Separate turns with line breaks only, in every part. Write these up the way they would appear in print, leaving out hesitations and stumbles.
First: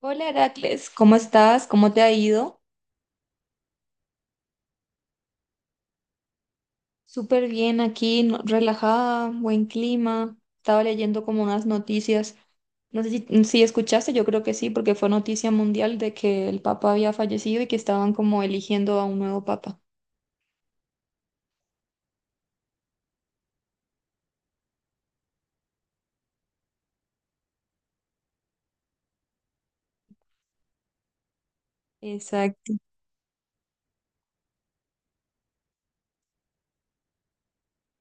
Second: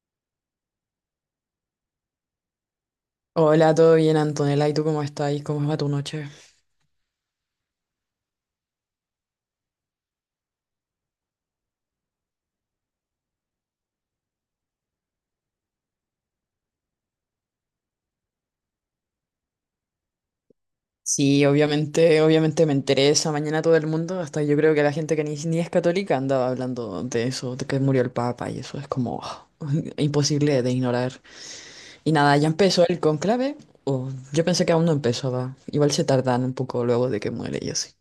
Hola Heracles, ¿cómo estás? ¿Cómo te ha ido?
Hola, ¿todo bien, Antonella? ¿Y tú cómo estás? ¿Cómo va tu noche?
Súper bien aquí, relajada, buen clima. Estaba leyendo como unas noticias. No sé si escuchaste, yo creo que sí, porque fue noticia mundial de que el papa había fallecido y que estaban como eligiendo a un nuevo papa.
Sí, obviamente me enteré esa mañana todo el mundo, hasta yo creo que la gente que ni es católica andaba hablando de eso, de que murió el Papa y eso es como ah, imposible de ignorar. Y nada, ya
Exacto.
empezó el conclave, o yo pensé que aún no empezaba, igual se tardan un poco luego de que muere y así.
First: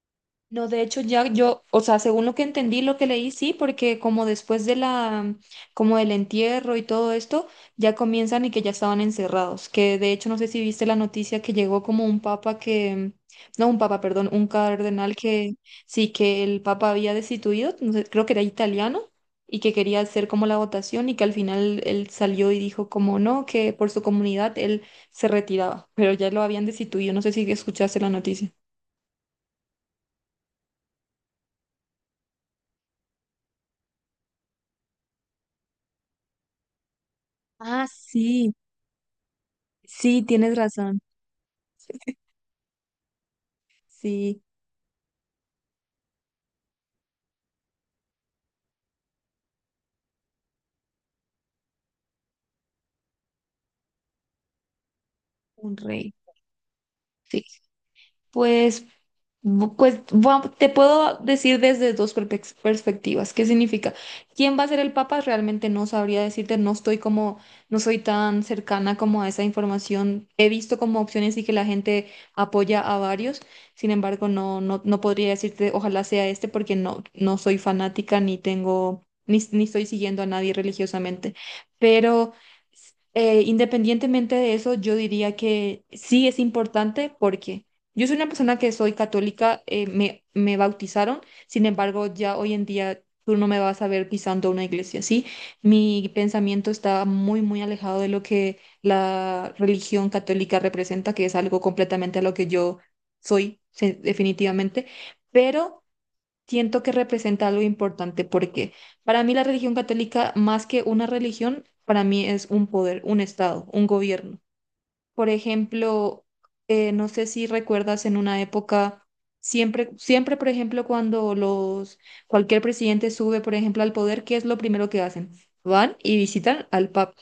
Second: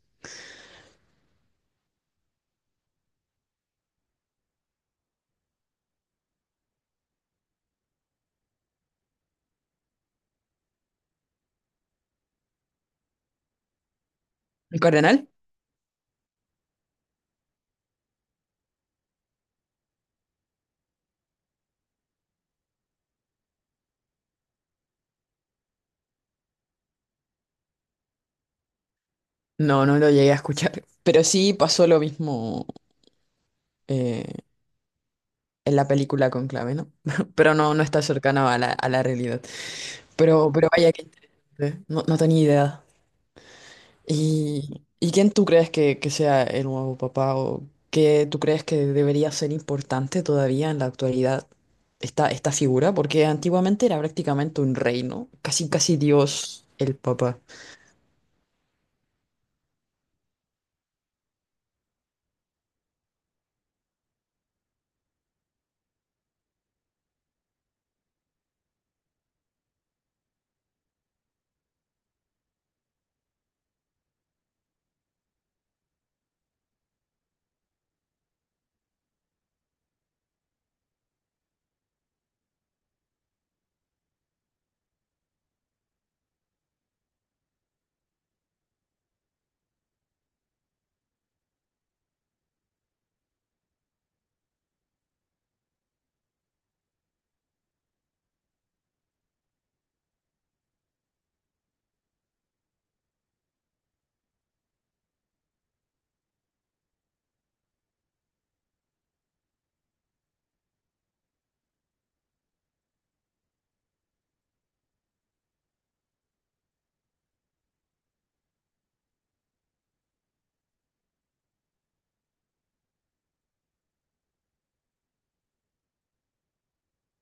No, de hecho ya yo, o sea, según lo que entendí, lo que leí, sí, porque como después de la, como del entierro y todo esto, ya comienzan y que ya estaban encerrados, que de hecho no sé si viste la noticia que llegó como un papa que, no, un papa, perdón, un
¿El
cardenal
cardenal?
que sí, que el papa había destituido, no sé, creo que era italiano, y que quería hacer como la votación, y que al final él salió y dijo como no, que por su comunidad él se retiraba, pero ya lo habían destituido, no sé si escuchaste la noticia.
No, no lo llegué a escuchar, pero sí pasó lo mismo eh, en la película Conclave, ¿no? Pero no, no
Ah,
está cercano
sí.
a la realidad.
Sí,
Pero,
tienes
pero vaya
razón.
que interesante. No, no tenía idea.
Sí,
¿Y quién tú crees que sea el nuevo papá o qué tú crees que debería ser importante todavía en la actualidad esta figura? Porque antiguamente era prácticamente un rey, no, casi
un
casi
rey.
Dios el papá.
Sí. Pues, pues te puedo decir desde dos perspectivas. ¿Qué significa? ¿Quién va a ser el Papa? Realmente no sabría decirte, no estoy como, no soy tan cercana como a esa información. He visto como opciones y que la gente apoya a varios. Sin embargo, no podría decirte, ojalá sea este, porque no soy fanática ni tengo, ni estoy siguiendo a nadie religiosamente. Pero independientemente de eso, yo diría que sí es importante, porque yo soy una persona que soy católica, me bautizaron. Sin embargo, ya hoy en día tú no me vas a ver pisando una iglesia, ¿sí? Mi pensamiento está muy, muy alejado de lo que la religión católica representa, que es algo completamente a lo que yo soy, definitivamente, pero siento que representa algo importante, porque para mí la religión católica, más que una religión, para mí es un poder, un estado, un gobierno. Por ejemplo, no sé si recuerdas en una época, siempre, siempre, por ejemplo, cuando los, cualquier presidente sube, por ejemplo, al poder, ¿qué es lo primero que hacen? Van y visitan al Papa.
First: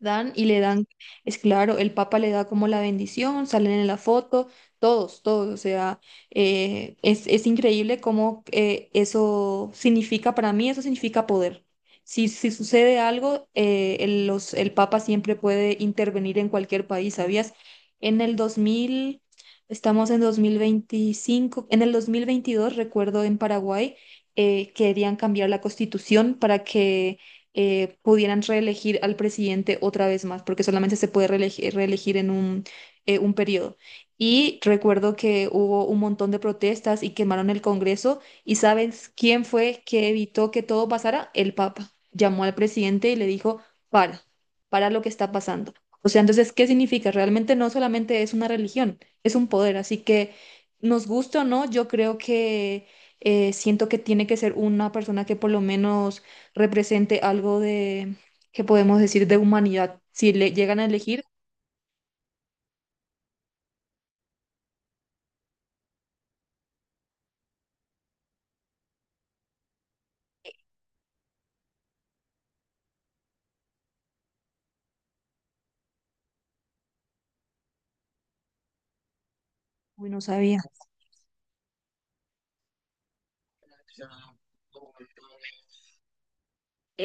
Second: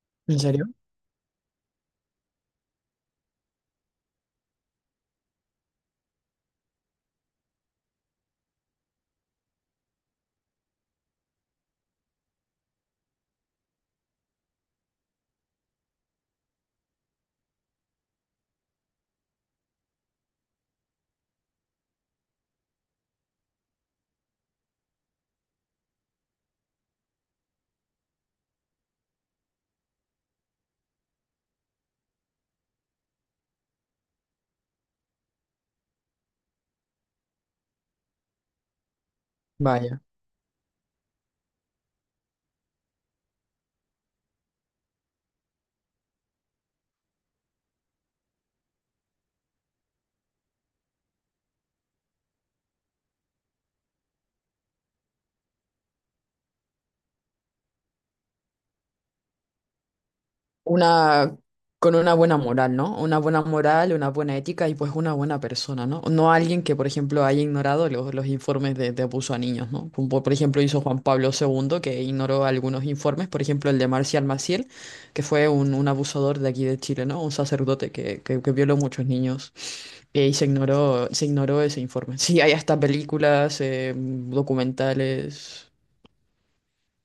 Dan
¿En
y le
serio?
dan, es claro, el Papa le da como la bendición, salen en la foto, todos, todos, o sea, es increíble cómo eso significa, para mí eso significa poder. Si, si sucede algo, el, los, el Papa siempre puede intervenir en cualquier país, ¿sabías? En el 2000, estamos en 2025, en el 2022, recuerdo en Paraguay, querían cambiar la constitución para que pudieran reelegir al presidente otra vez más, porque solamente se puede reelegir en un periodo. Y recuerdo que hubo un montón de protestas y quemaron el Congreso. ¿Y sabes quién fue
Vaya.
que evitó que todo pasara? El Papa. Llamó al presidente y le dijo, para, para lo que está pasando. O sea, entonces, ¿qué significa? Realmente no solamente es una religión, es un poder. Así que, nos gusta o no, yo creo que siento que tiene que ser una persona que por lo menos represente algo de, que podemos decir, de humanidad. Si le llegan a elegir,
Una, con una buena moral, ¿no? Una buena moral, una buena ética y pues una buena persona, ¿no? No alguien que, por ejemplo, haya ignorado los informes de abuso a niños, ¿no? Como por ejemplo hizo Juan Pablo segundo, que ignoró algunos informes, por ejemplo el de Marcial Maciel, que fue un abusador de aquí de Chile, ¿no? Un sacerdote que violó muchos niños
uy, no
y se
sabía.
ignoró, se ignoró ese informe. Sí, hay hasta películas, documentales,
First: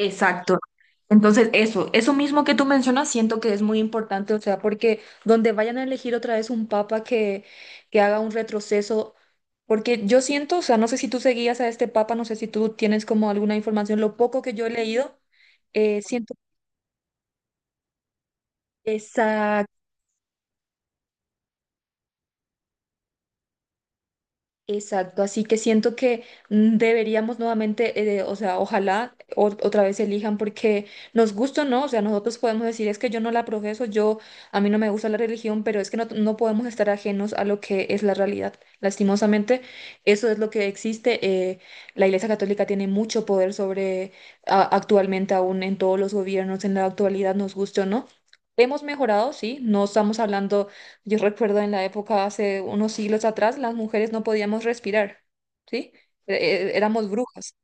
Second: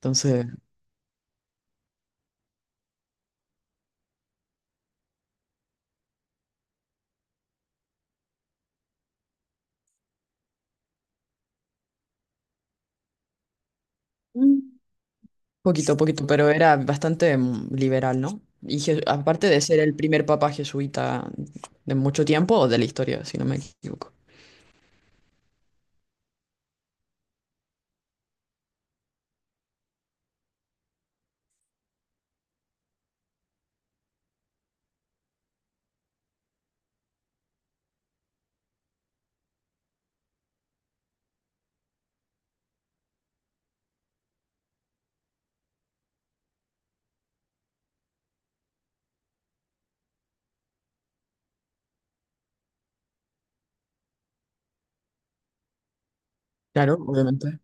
entonces...
Entonces, eso mismo que tú mencionas, siento que es muy importante, o sea, porque donde vayan a elegir otra vez un papa que haga un retroceso, porque yo siento, o sea, no sé si tú seguías a este papa, no sé si tú tienes como alguna información, lo poco que yo he leído,
Poquito, poquito,
siento.
pero era bastante liberal, ¿no? Y aparte de ser el primer papa jesuita de mucho tiempo o de la historia, si no me equivoco.
Exacto, así que siento que deberíamos nuevamente, o sea, ojalá otra vez elijan, porque nos gusta o no, o sea, nosotros podemos decir es que yo no la profeso, yo a mí no me gusta la religión, pero es que no podemos estar ajenos a lo que es la realidad. Lastimosamente, eso es lo que existe. eh, la Iglesia Católica tiene mucho poder sobre actualmente aún en todos los gobiernos, en la actualidad, nos gusta, o no. Hemos mejorado, sí, no estamos hablando. Yo recuerdo en la época, hace unos siglos atrás, las mujeres no podíamos respirar, ¿sí?
Claro,
Éramos brujas.
obviamente.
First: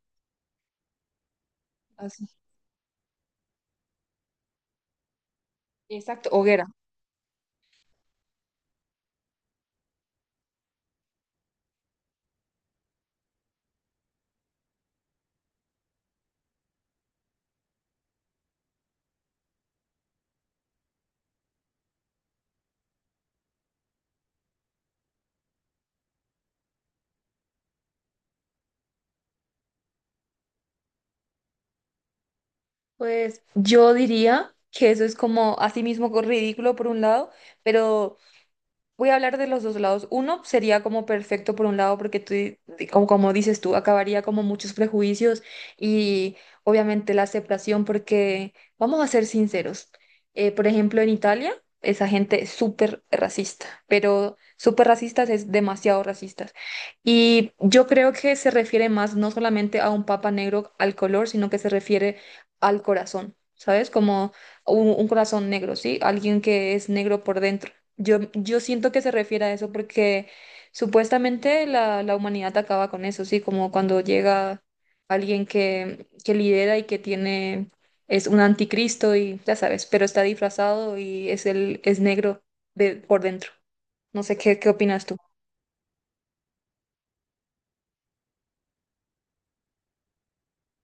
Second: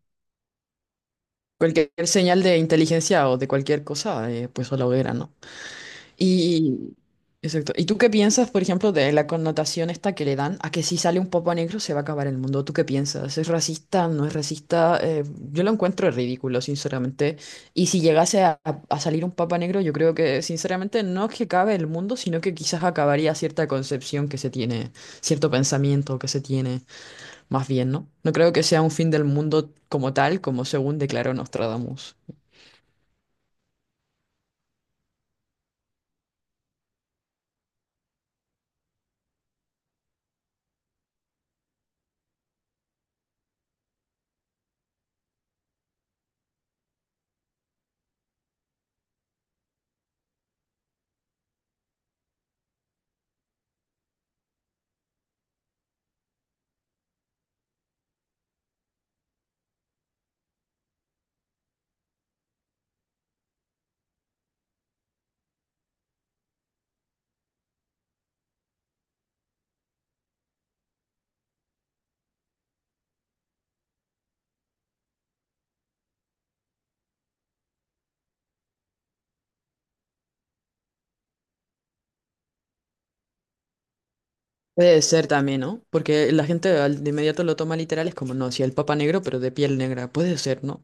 Cualquier
Así.
señal de inteligencia o de cualquier cosa, pues a la hoguera, ¿no?
Exacto, hoguera.
Y, exacto. ¿Y tú qué piensas, por ejemplo, de la connotación esta que le dan a que si sale un popo negro se va a acabar el mundo? ¿Tú qué piensas? ¿Es racista? ¿No es racista? Yo lo encuentro ridículo, sinceramente. Y si llegase a, a salir un papa negro, yo creo que, sinceramente, no es que acabe el mundo, sino que quizás acabaría cierta concepción que se tiene, cierto pensamiento que se tiene, más bien, ¿no? No creo que sea un fin del mundo como tal, como según declaró Nostradamus.
Pues yo diría que eso es como así mismo ridículo por un lado, pero voy a hablar de los dos lados. Uno sería como perfecto por un lado, porque tú, como, como dices tú, acabaría como muchos prejuicios, y obviamente la aceptación, porque vamos a ser sinceros. Por ejemplo, en Italia, esa gente es súper racista, pero súper racistas, es demasiado racistas. Y yo creo que se refiere más no solamente a un papa negro al color, sino que se refiere al corazón, ¿sabes? Como un corazón negro, ¿sí? Alguien que es negro por dentro. Yo siento que se refiere a eso porque supuestamente la humanidad acaba con eso, sí, como cuando llega alguien que lidera y que tiene, es un anticristo y ya sabes, pero está disfrazado y es el, es negro de, por dentro. No sé qué, qué
Puede
opinas tú.
ser también, ¿no? Porque la gente de inmediato lo toma literal, es como, no, si el Papa Negro, pero de piel negra, puede ser, ¿no?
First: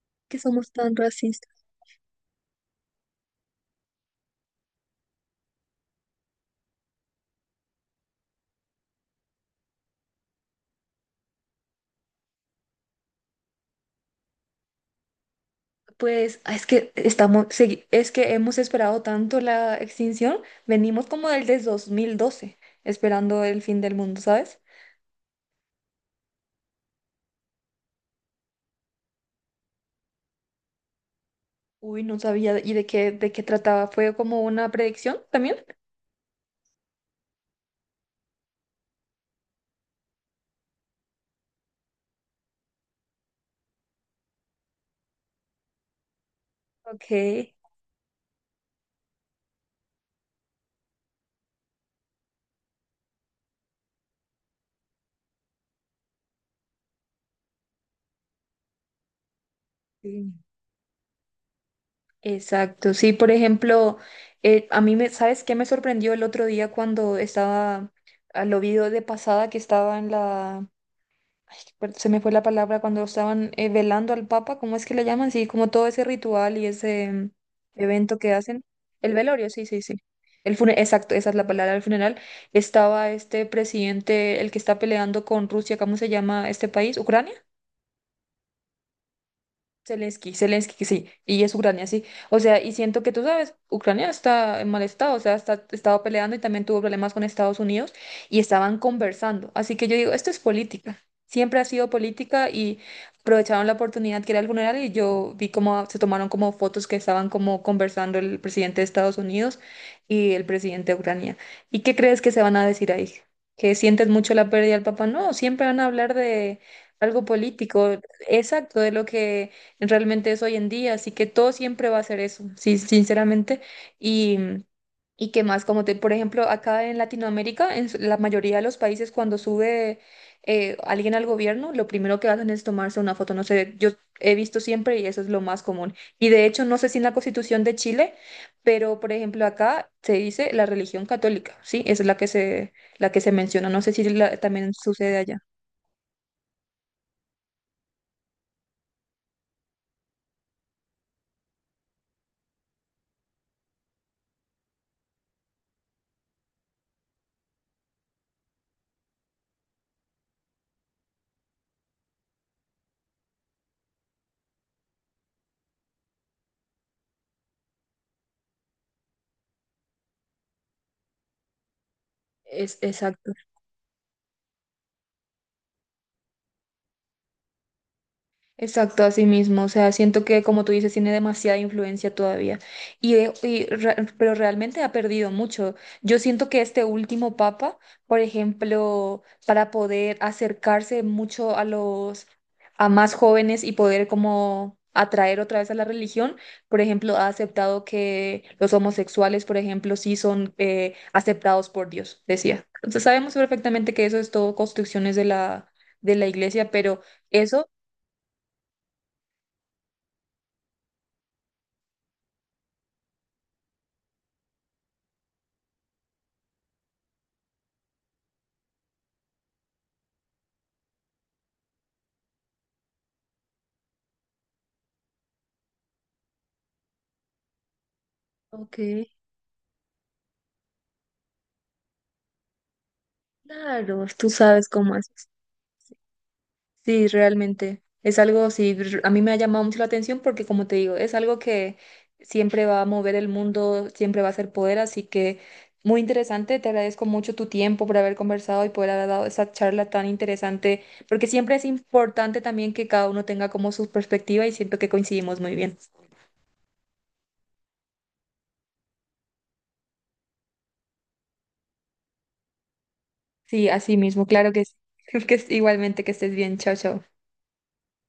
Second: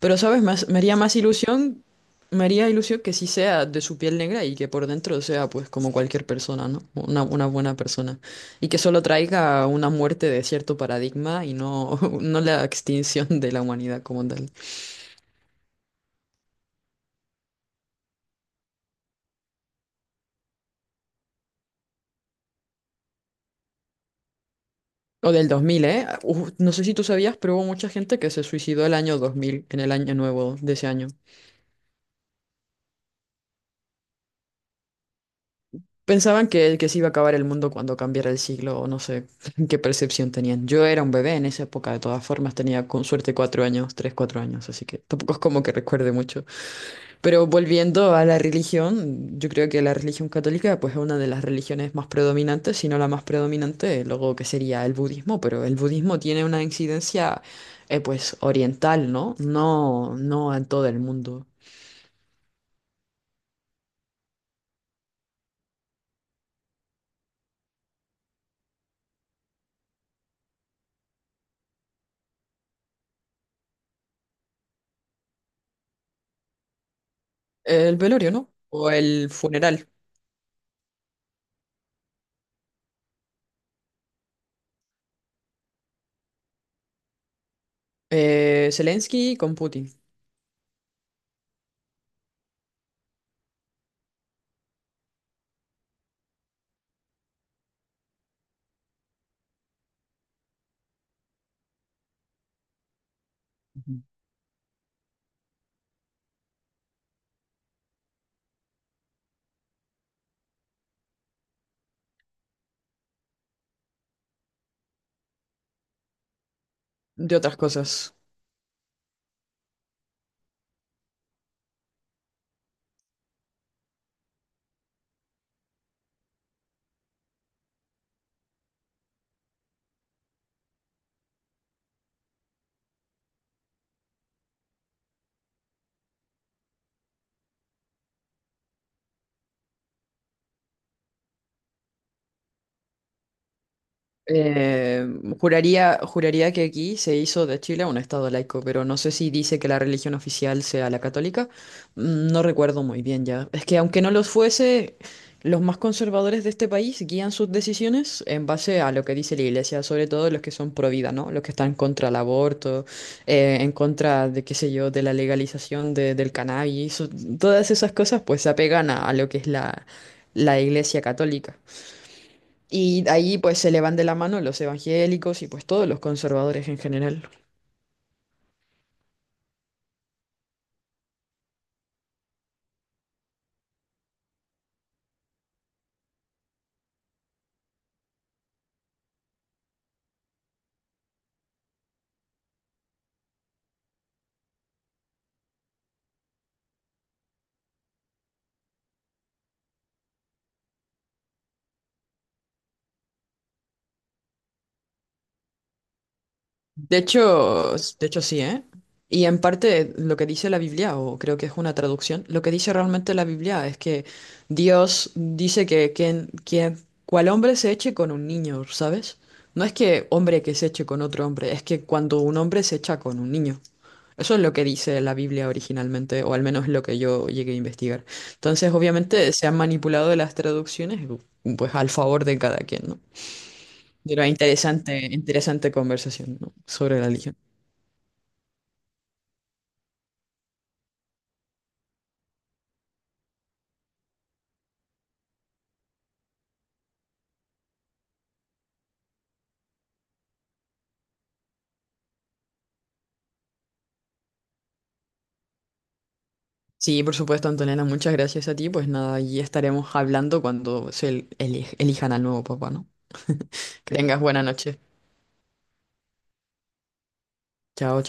Pero,
Que
¿sabes? Más,
somos
me
tan
haría más
racistas.
ilusión, me haría ilusión que sí sea de su piel negra y que por dentro sea, pues, como cualquier persona, ¿no? Una buena persona. Y que solo traiga una muerte de cierto paradigma y no, no la extinción de la humanidad como tal.
Pues ah, es que estamos, es que hemos esperado tanto la extinción, venimos como desde 2012 esperando el fin del mundo, ¿sabes?
O del 2000, ¿eh? Uf, no sé si tú sabías, pero hubo mucha gente que se suicidó el año 2000, en el año nuevo de ese año.
Uy, no sabía. ¿Y de qué trataba? ¿Fue como una predicción también?
Pensaban que se iba a acabar el mundo cuando cambiara el siglo, o no sé qué percepción tenían. Yo era un bebé en esa época, de todas formas, tenía con suerte cuatro años, tres, cuatro años, así que tampoco es como que recuerde mucho.
Ok.
Pero volviendo a la religión, yo creo que la religión católica pues, es una de las religiones más predominantes, si no la más predominante, luego que sería el budismo, pero el budismo tiene una incidencia pues oriental, ¿no? No,
Sí.
no en todo el mundo.
Exacto. Sí, por ejemplo, a mí me, ¿sabes qué me sorprendió el otro día cuando estaba, ah, lo vi de pasada que estaba en la ay, se me fue la palabra cuando estaban velando al Papa, ¿cómo es que le llaman? Sí, como todo ese ritual y ese
El
evento
velorio,
que
¿no?
hacen.
O
El
el
velorio, sí, sí,
funeral.
sí. El exacto, esa es la palabra, el funeral. Estaba este presidente, el que está peleando con Rusia, ¿cómo se llama este país? ¿Ucrania?
Zelensky con Putin.
Zelensky, Zelensky, sí, y es Ucrania, sí. O sea, y siento que tú sabes, Ucrania está en mal estado, o sea, está, estaba peleando, y también tuvo problemas con Estados Unidos, y estaban conversando. Así que yo digo, esto es política, siempre ha sido política, y aprovecharon la
Ujú.
oportunidad que era el funeral, y yo vi cómo se tomaron como fotos que estaban como conversando el presidente de Estados Unidos y el presidente de Ucrania. ¿Y qué crees que se van a decir ahí? ¿Que sientes mucho la pérdida del papá? No, siempre van a hablar de algo
De otras
político,
cosas.
exacto, de lo que realmente es hoy en día, así que todo siempre va a ser eso, sí, sinceramente. Y, y qué más, como te, por ejemplo, acá en Latinoamérica, en la mayoría de los países, cuando sube alguien al gobierno, lo primero que hacen es tomarse una foto, no sé, yo he visto siempre, y eso es lo más común. Y de hecho, no sé si en la Constitución de Chile, pero por ejemplo, acá se dice la religión católica, ¿sí? Esa es la que se menciona, no sé si también
Eh,
sucede allá.
juraría, juraría que aquí se hizo de Chile un estado laico, pero no sé si dice que la religión oficial sea la católica. Mm, no recuerdo muy bien ya. Es que aunque no los fuese, los más conservadores de este país guían sus decisiones en base a lo que dice la iglesia, sobre todo los que son pro vida, ¿no? Los que están contra el aborto, en contra de, qué sé yo, de la legalización del cannabis. Todas esas cosas pues se apegan a lo que es la iglesia católica.
Es
Y
exacto.
ahí pues se le van de la mano los evangélicos y pues todos los conservadores en general.
Exacto, así mismo. O sea, siento que, como tú dices, tiene demasiada influencia todavía. Y pero realmente ha perdido mucho. Yo siento que este último papa, por ejemplo, para poder acercarse mucho a los, a más jóvenes, y poder como atraer otra vez a la religión, por ejemplo, ha aceptado que los homosexuales, por ejemplo, sí son aceptados por Dios, decía. Entonces sabemos perfectamente que eso es todo construcciones de la iglesia, pero eso...
De hecho sí, ¿eh? Y en parte lo que dice la Biblia, o creo que es una traducción, lo que dice realmente la Biblia es que Dios dice que cual hombre se eche con un niño, ¿sabes? No es que hombre que se eche con otro hombre, es que cuando un hombre se echa con un niño. Eso es lo que dice la Biblia originalmente, o al menos lo que yo llegué a investigar. Entonces,
Ok.
obviamente, se han manipulado las traducciones, pues al favor de cada quien, ¿no?
Claro,
Pero
tú sabes cómo
interesante,
haces.
interesante conversación, ¿no? Sobre
Sí,
la religión.
realmente. Es algo, sí, a mí me ha llamado mucho la atención porque, como te digo, es algo que siempre va a mover el mundo, siempre va a ser poder, así que muy interesante. Te agradezco mucho tu tiempo por haber conversado y por haber dado esa charla tan interesante, porque siempre es importante también que cada uno tenga como su perspectiva, y siento que coincidimos muy bien.
Sí, por supuesto, Antonella, muchas gracias a ti. Pues nada, y estaremos hablando cuando se elijan al nuevo papá, ¿no?
Sí,
Que
así
tengas
mismo,
buena
claro que sí.
noche.
Que igualmente, que estés bien. Chao, chao.
Chao.